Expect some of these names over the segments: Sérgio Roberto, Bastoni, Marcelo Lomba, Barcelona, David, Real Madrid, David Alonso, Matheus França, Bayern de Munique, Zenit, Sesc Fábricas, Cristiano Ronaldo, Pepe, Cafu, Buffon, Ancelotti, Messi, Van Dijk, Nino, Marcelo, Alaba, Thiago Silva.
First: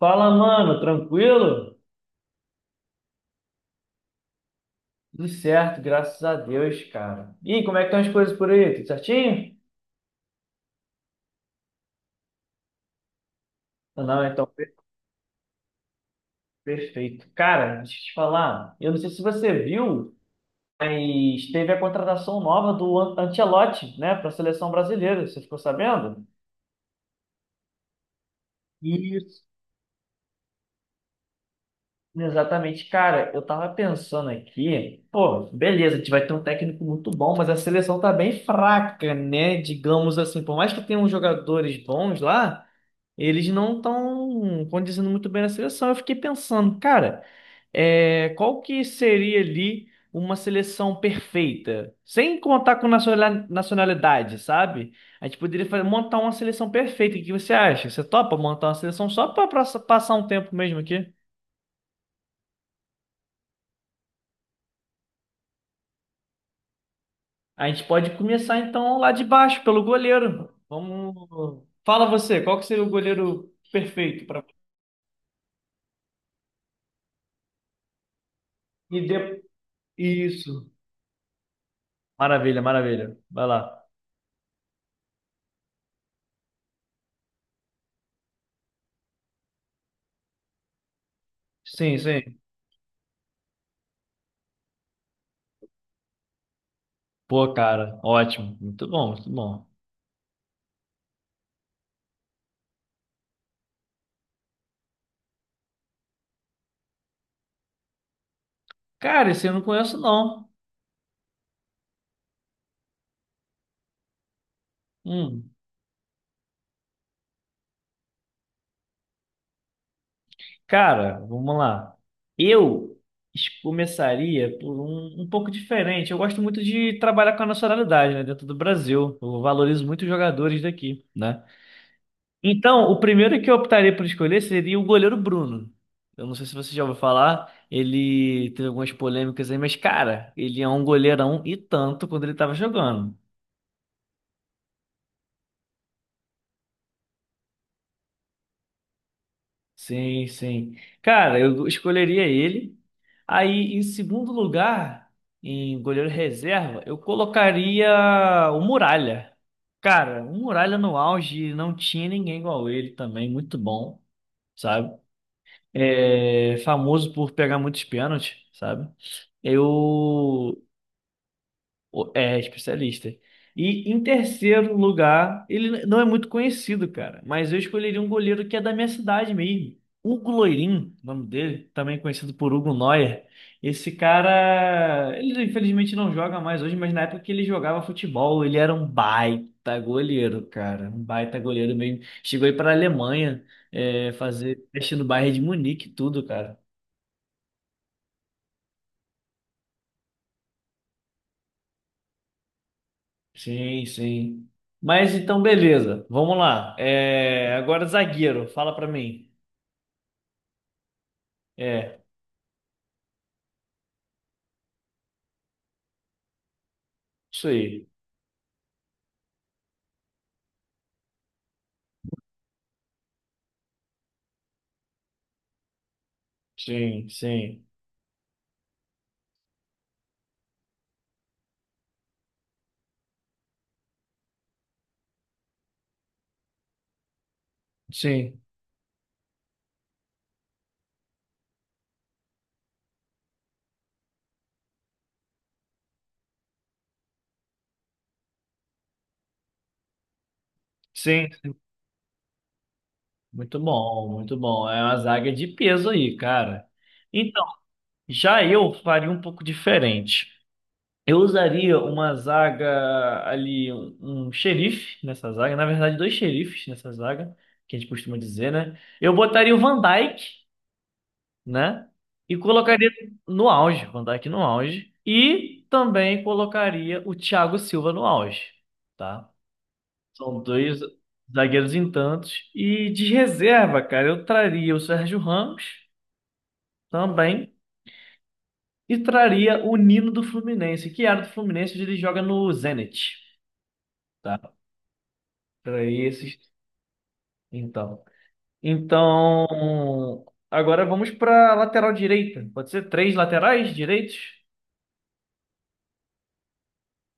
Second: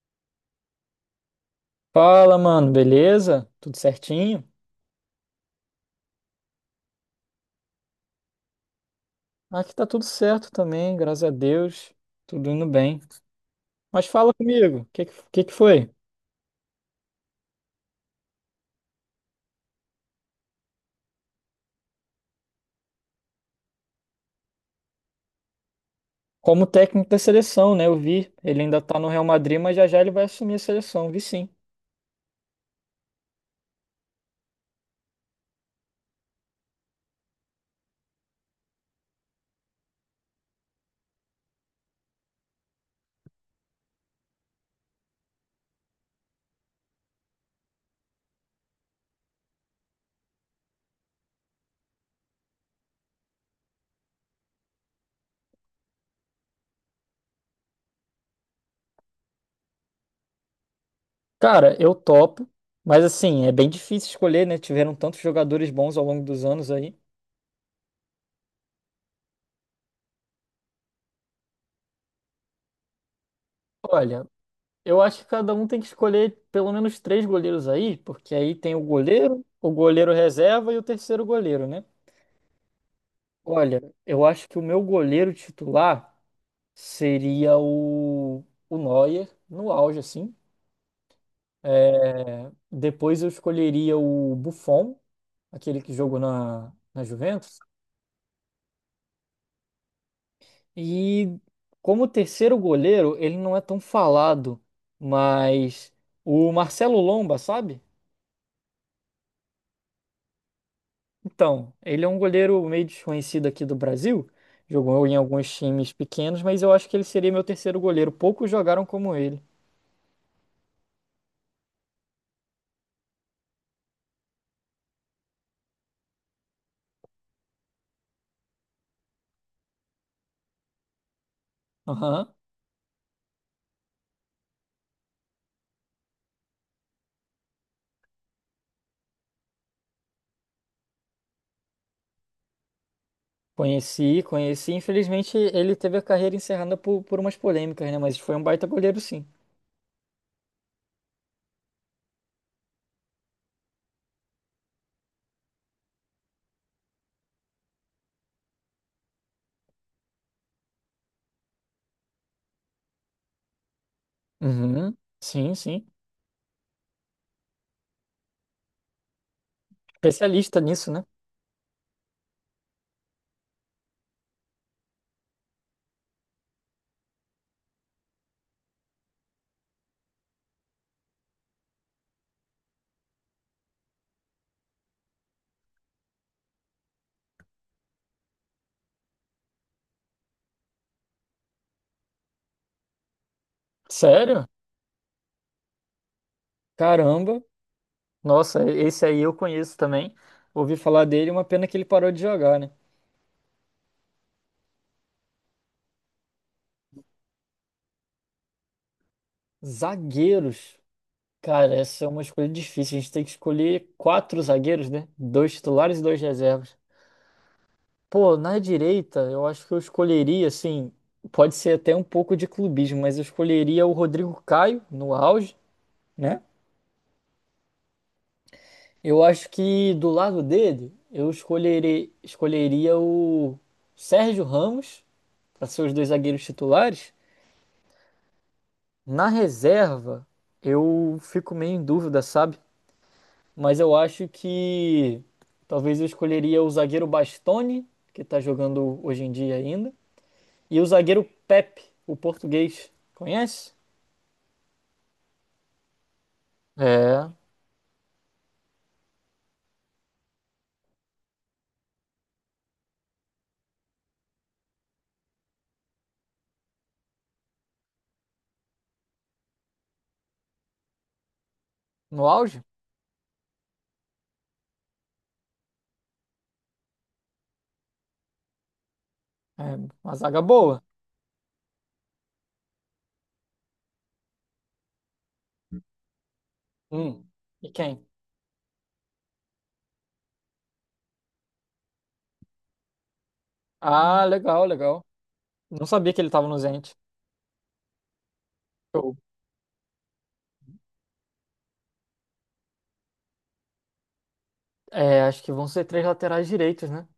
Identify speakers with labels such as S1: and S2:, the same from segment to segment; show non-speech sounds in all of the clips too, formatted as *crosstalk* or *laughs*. S1: Fala, mano, tranquilo?
S2: Fala, mano, beleza? Tudo certinho?
S1: Tudo certo, graças a Deus, cara. E como é que estão as coisas por aí? Tudo certinho?
S2: Aqui tá tudo certo também, graças a Deus, tudo indo bem.
S1: Ah,
S2: Mas
S1: não,
S2: fala
S1: então,
S2: comigo, o que, que foi?
S1: perfeito. Cara, deixa eu te falar, eu não sei se você viu, mas teve a contratação nova do Ancelotti, né, para a seleção brasileira. Você ficou sabendo?
S2: Como técnico da seleção, né? Eu vi, ele ainda tá no Real
S1: Isso.
S2: Madrid, mas já já ele vai assumir a seleção, vi sim.
S1: Exatamente, cara. Eu tava pensando aqui, pô, beleza, a gente vai ter um técnico muito bom, mas a seleção tá bem fraca, né? Digamos assim, por mais que tenham jogadores bons lá. Eles não estão condizendo muito bem na seleção. Eu fiquei pensando, cara, qual que seria ali uma seleção perfeita? Sem contar com nacionalidade, sabe? A gente poderia montar uma seleção perfeita. O que você acha? Você topa montar uma seleção só para passar um tempo mesmo aqui?
S2: Cara, eu topo, mas assim, é bem difícil escolher, né? Tiveram tantos jogadores bons ao longo dos anos aí.
S1: A gente pode começar então lá de baixo, pelo goleiro. Vamos. Fala você, qual que seria o goleiro perfeito
S2: Olha,
S1: para.
S2: eu acho que cada um tem que escolher pelo menos três goleiros aí, porque aí tem
S1: E de...
S2: o goleiro
S1: Isso.
S2: reserva e o terceiro goleiro, né?
S1: Maravilha, maravilha. Vai
S2: Olha,
S1: lá.
S2: eu acho que o meu goleiro titular seria o Neuer, no auge, assim,
S1: Sim, sim.
S2: né? Depois eu escolheria o Buffon, aquele que jogou na
S1: Pô,
S2: Juventus.
S1: cara, ótimo. Muito bom, muito bom.
S2: E como terceiro goleiro, ele não é tão falado, mas o Marcelo Lomba, sabe?
S1: Cara, esse eu não conheço, não.
S2: Então, ele é um goleiro meio desconhecido aqui do Brasil. Jogou em alguns
S1: Hum.
S2: times pequenos, mas eu acho que ele seria meu terceiro goleiro. Poucos jogaram como ele.
S1: Cara, vamos lá. Eu começaria por um, pouco diferente. Eu gosto muito de trabalhar com a nacionalidade, né, dentro do Brasil. Eu valorizo muito os jogadores daqui, né?
S2: Aham.
S1: Então, o primeiro que eu optaria por escolher seria o goleiro Bruno. Eu não sei se você já ouviu falar, ele teve algumas polêmicas aí, mas, cara, ele é um goleirão e tanto quando ele estava jogando.
S2: Conheci, conheci. Infelizmente, ele teve a carreira encerrada por umas polêmicas, né? Mas foi um baita goleiro, sim.
S1: Sim, sim. Cara, eu escolheria ele. Aí, em segundo lugar, em goleiro reserva, eu colocaria o Muralha. Cara, o Muralha no auge não tinha ninguém igual ele também, muito bom, sabe?
S2: Uhum. Sim, sim.
S1: É famoso por pegar muitos pênaltis, sabe?
S2: Especialista
S1: Eu
S2: nisso, né?
S1: é especialista. E em terceiro lugar, ele não é muito conhecido, cara, mas eu escolheria um goleiro que é da minha cidade mesmo. Hugo Loirin, o nome dele, também conhecido por Hugo Neuer. Esse cara, ele infelizmente não joga mais hoje, mas na época que ele jogava futebol, ele era um baita goleiro, cara. Um baita goleiro mesmo. Chegou aí para a Alemanha,
S2: Sério?
S1: fazer teste no Bayern de Munique e tudo, cara.
S2: Caramba. Nossa, esse aí eu conheço também. Ouvi falar dele, uma pena que ele parou de jogar, né?
S1: Sim, sim. Mas então, beleza. Vamos lá. É, agora, zagueiro, fala pra mim.
S2: Zagueiros. Cara,
S1: É,
S2: essa é uma escolha difícil. A gente tem que escolher quatro zagueiros, né? Dois titulares e dois reservas.
S1: isso aí.
S2: Pô, na direita, eu acho que eu escolheria, assim, pode ser até um pouco de clubismo, mas eu escolheria o Rodrigo Caio no auge, né?
S1: Sim, sim.
S2: Eu acho que do lado dele, eu escolheria o Sérgio Ramos para ser os dois zagueiros titulares.
S1: Sim,
S2: Na reserva, eu fico meio em dúvida, sabe? Mas eu acho que talvez eu escolheria o zagueiro Bastoni, que tá jogando hoje em dia ainda, e o zagueiro
S1: sim. Sim.
S2: Pepe, o português.
S1: Muito
S2: Conhece?
S1: bom, muito bom. É uma zaga de peso aí, cara.
S2: É,
S1: Então, já eu faria um pouco diferente. Eu usaria uma zaga ali, um xerife nessa zaga. Na verdade, dois xerifes nessa zaga, que a gente costuma dizer, né? Eu botaria o Van Dijk, né?
S2: no
S1: E
S2: auge?
S1: colocaria no auge, Van Dijk no auge. E também colocaria o Thiago Silva no auge, tá?
S2: É, uma zaga
S1: São dois
S2: boa.
S1: zagueiros em tantos. E de reserva, cara, eu traria o Sérgio Ramos
S2: Hum.
S1: também.
S2: E quem?
S1: E traria o Nino do Fluminense, que era do Fluminense, hoje ele joga no Zenit,
S2: Ah,
S1: tá?
S2: legal, legal. Não
S1: Traria
S2: sabia que ele
S1: esses,
S2: tava no Zenit.
S1: então.
S2: Show.
S1: Então, agora vamos para lateral direita. Pode ser três laterais direitos?
S2: É, acho que vão ser três laterais direitos, né?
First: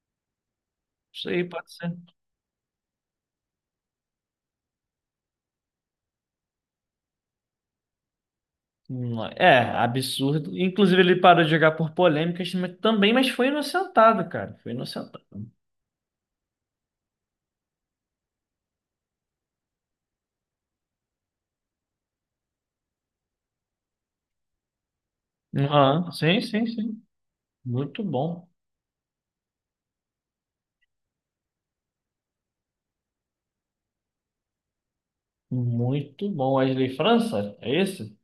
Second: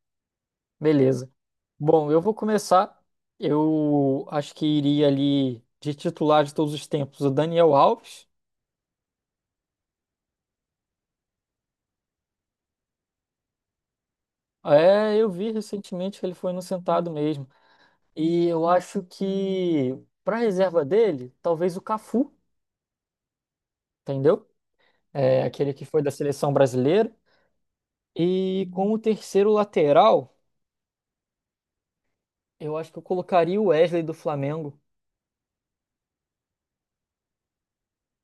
S1: Isso
S2: Beleza.
S1: aí, pode ser.
S2: Bom, eu vou começar. Eu acho que iria ali de titular de todos os tempos, o Daniel Alves.
S1: Não, absurdo. Inclusive, ele parou de jogar por polêmicas mas também, mas foi inocentado, cara. Foi
S2: É,
S1: inocentado.
S2: eu vi recentemente que ele foi inocentado mesmo. E eu acho que para reserva dele, talvez o Cafu, entendeu? É, aquele que foi da
S1: Aham, sim,
S2: seleção
S1: sim, sim.
S2: brasileira.
S1: Muito bom.
S2: E como terceiro lateral, eu acho que eu colocaria o Wesley do Flamengo.
S1: Muito bom. Wesley França? É esse?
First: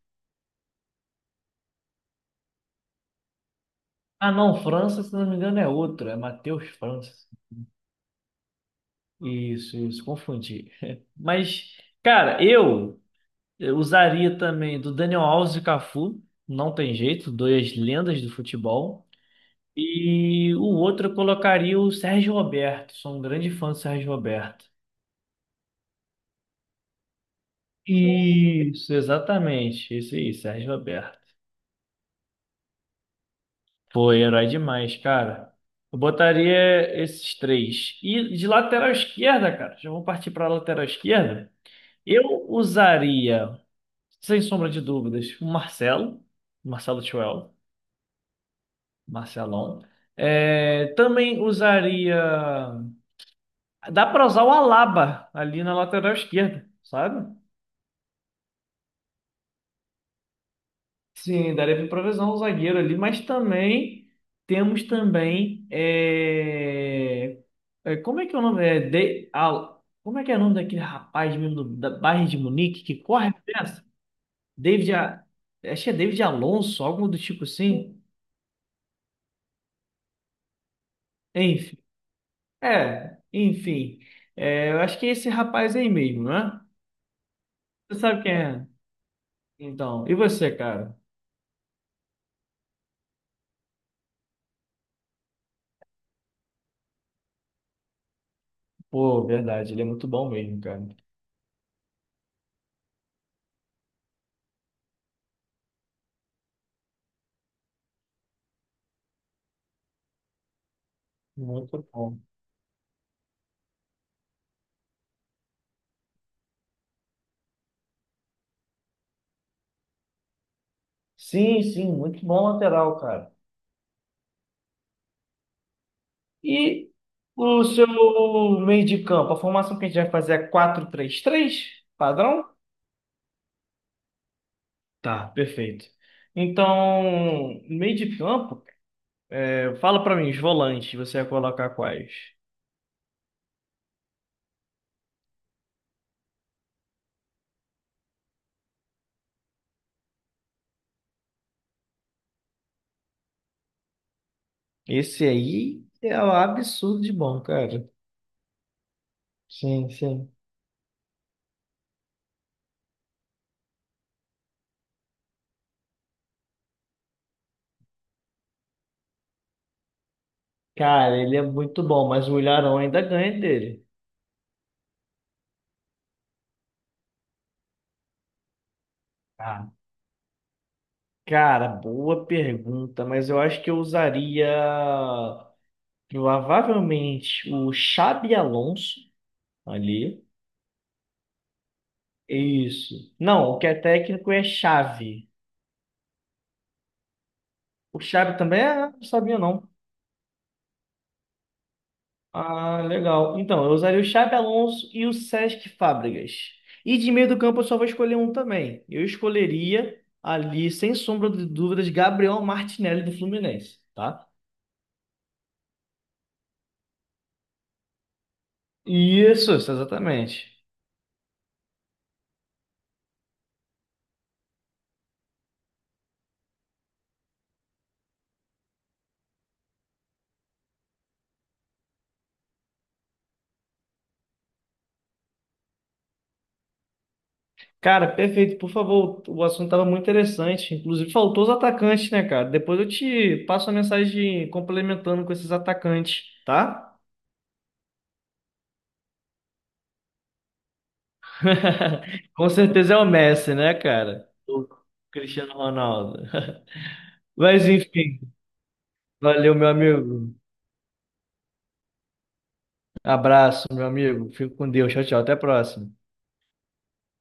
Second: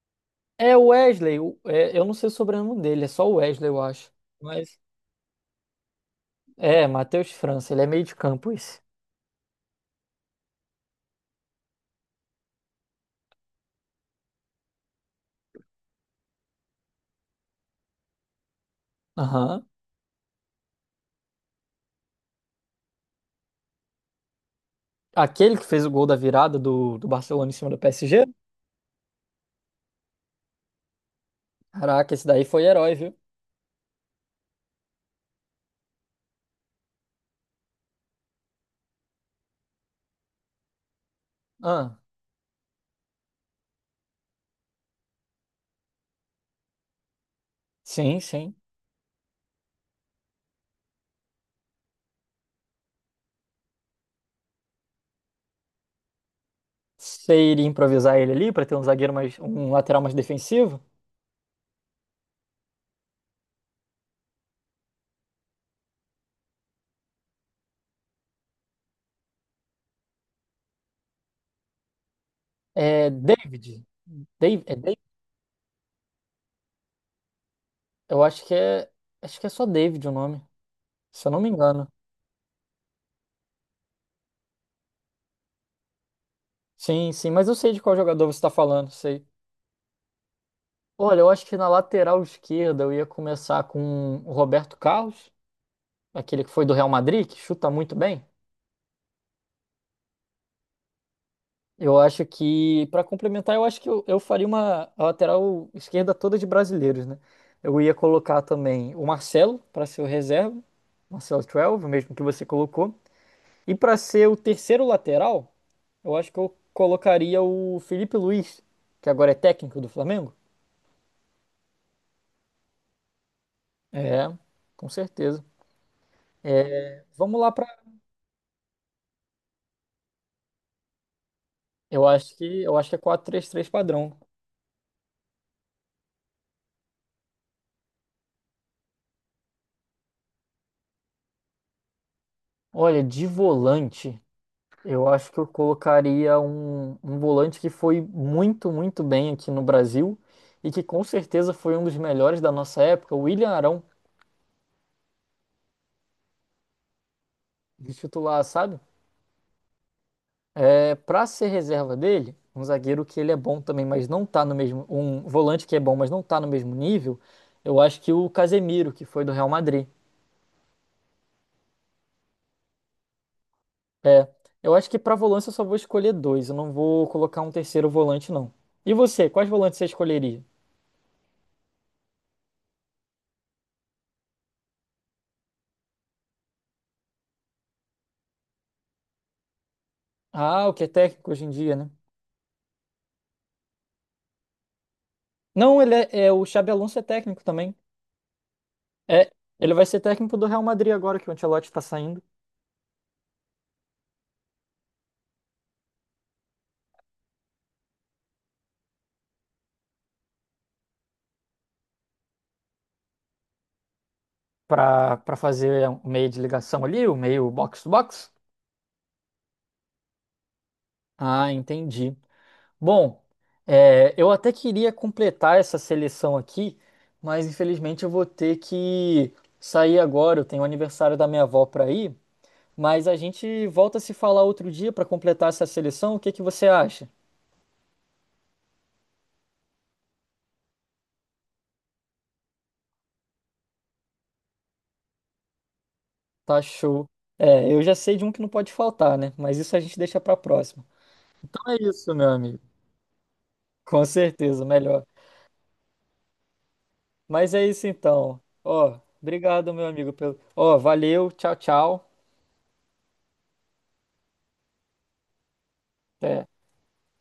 S2: É o Wesley, é, eu não sei o sobrenome dele, é só o Wesley, eu acho.
S1: Ah, não,
S2: Mas
S1: França, se não me engano, é outro. É Matheus
S2: é,
S1: França.
S2: Matheus França, ele é meio de campo isso.
S1: Isso, confundi. *laughs* Mas, cara, eu usaria também do Daniel Alves e Cafu. Não tem jeito, duas lendas do futebol.
S2: Aham.
S1: E o outro eu colocaria o Sérgio Roberto. Sou um grande fã do Sérgio Roberto.
S2: Aquele que fez o gol da virada do Barcelona em cima do PSG?
S1: Isso, exatamente. Isso aí, Sérgio Roberto.
S2: Caraca, esse daí foi herói, viu?
S1: Foi herói demais, cara. Eu botaria esses três. E de lateral esquerda, cara, já vou partir para lateral esquerda.
S2: Ah,
S1: Eu usaria, sem sombra de dúvidas, o Marcelo. Marcelo Chuel.
S2: sim, sim.
S1: Marcelão. É, também usaria. Dá para usar o Alaba ali na lateral esquerda, sabe?
S2: Você iria improvisar ele ali pra ter um zagueiro mais, um lateral mais defensivo?
S1: Sim, daria para improvisar um zagueiro ali, mas também temos também é... como é que é o nome? Como é que é o nome daquele rapaz mesmo do da Bayern de Munique que
S2: É
S1: corre dessa?
S2: David. Dave, é
S1: David,
S2: David?
S1: A- acho que é David Alonso, algo do tipo assim.
S2: Eu acho que é só David o nome, se eu não me
S1: Enfim,
S2: engano.
S1: enfim, é, eu acho que é esse rapaz aí mesmo, né?
S2: Sim, sim, mas eu sei de qual
S1: Você sabe
S2: jogador
S1: quem
S2: você está
S1: é?
S2: falando, sei.
S1: Então, e você, cara?
S2: Olha, eu acho que na lateral esquerda eu ia começar com o Roberto Carlos, aquele que foi do Real Madrid, que chuta muito bem.
S1: Pô, verdade, ele é muito bom mesmo, cara.
S2: Eu acho que, para complementar, eu acho que eu faria uma a lateral esquerda toda de brasileiros, né? Eu ia colocar também o Marcelo para ser o reserva, Marcelo 12,
S1: Muito
S2: o mesmo
S1: bom.
S2: que você colocou. E para ser o terceiro lateral, eu acho que eu colocaria o Felipe Luiz, que agora é técnico do Flamengo.
S1: Sim, sim, muito bom lateral, cara.
S2: É, com certeza.
S1: E
S2: Vamos lá
S1: o
S2: para.
S1: seu meio de campo, a formação que a gente vai fazer é 4 três 3
S2: Eu acho
S1: padrão?
S2: que eu acho que é quatro três três padrão.
S1: Tá, perfeito. Então, meio de campo, fala pra mim, os volantes, você vai colocar quais?
S2: Olha, de volante, eu acho que eu colocaria um volante que foi muito bem aqui no Brasil e que com certeza foi um dos melhores da nossa época, o William Arão,
S1: Esse aí é um absurdo de bom, cara.
S2: de titular, sabe?
S1: Sim, sim.
S2: É para ser reserva dele, um zagueiro que ele é bom também, mas não tá no mesmo, um volante que é bom, mas não tá no mesmo nível. Eu acho que o Casemiro, que foi do Real Madrid.
S1: Cara, ele é muito bom, mas o Ilharão ainda ganha dele.
S2: É, eu acho que pra volante eu só vou escolher dois. Eu não vou colocar um terceiro volante, não. E você, quais
S1: Ah,
S2: volantes você escolheria?
S1: cara, boa pergunta, mas eu acho que eu usaria provavelmente o Xabi Alonso ali.
S2: Ah, o que é técnico hoje em dia, né?
S1: Isso. Não, o que é técnico é chave.
S2: Não, o Xabi Alonso é técnico também.
S1: O chave também é? Não
S2: É,
S1: sabia, não.
S2: ele vai ser técnico do Real Madrid agora que o Ancelotti tá saindo
S1: Ah, legal. Então, eu usaria o Xabi Alonso e o Sesc Fábricas. E de meio do campo eu só vou escolher um também. Eu escolheria ali, sem sombra de dúvidas, Gabriel Martinelli do Fluminense, tá?
S2: pra para fazer o meio de ligação ali, o meio box to box.
S1: Isso, exatamente.
S2: Ah, entendi. Bom, eu até queria completar essa seleção aqui, mas infelizmente eu vou ter que sair agora. Eu tenho o aniversário da minha avó para ir. Mas a gente volta a se falar outro dia para completar essa seleção. O que que você acha?
S1: Cara, perfeito. Por favor, o assunto estava muito interessante. Inclusive, faltou os atacantes, né, cara? Depois eu te passo a mensagem complementando com esses atacantes,
S2: Tá
S1: tá?
S2: show. É, eu já sei de um que não pode faltar, né? Mas isso a gente deixa para próxima. Então é isso, meu
S1: *laughs* Com
S2: amigo.
S1: certeza é o Messi, né,
S2: Com
S1: cara?
S2: certeza,
S1: O
S2: melhor.
S1: Cristiano Ronaldo. *laughs*
S2: Mas é
S1: Mas
S2: isso
S1: enfim,
S2: então. Ó,
S1: valeu, meu
S2: obrigado, meu amigo,
S1: amigo.
S2: pelo. Ó, valeu. Tchau, tchau.
S1: Abraço, meu amigo. Fico com Deus. Tchau, tchau. Até a próxima.
S2: Até.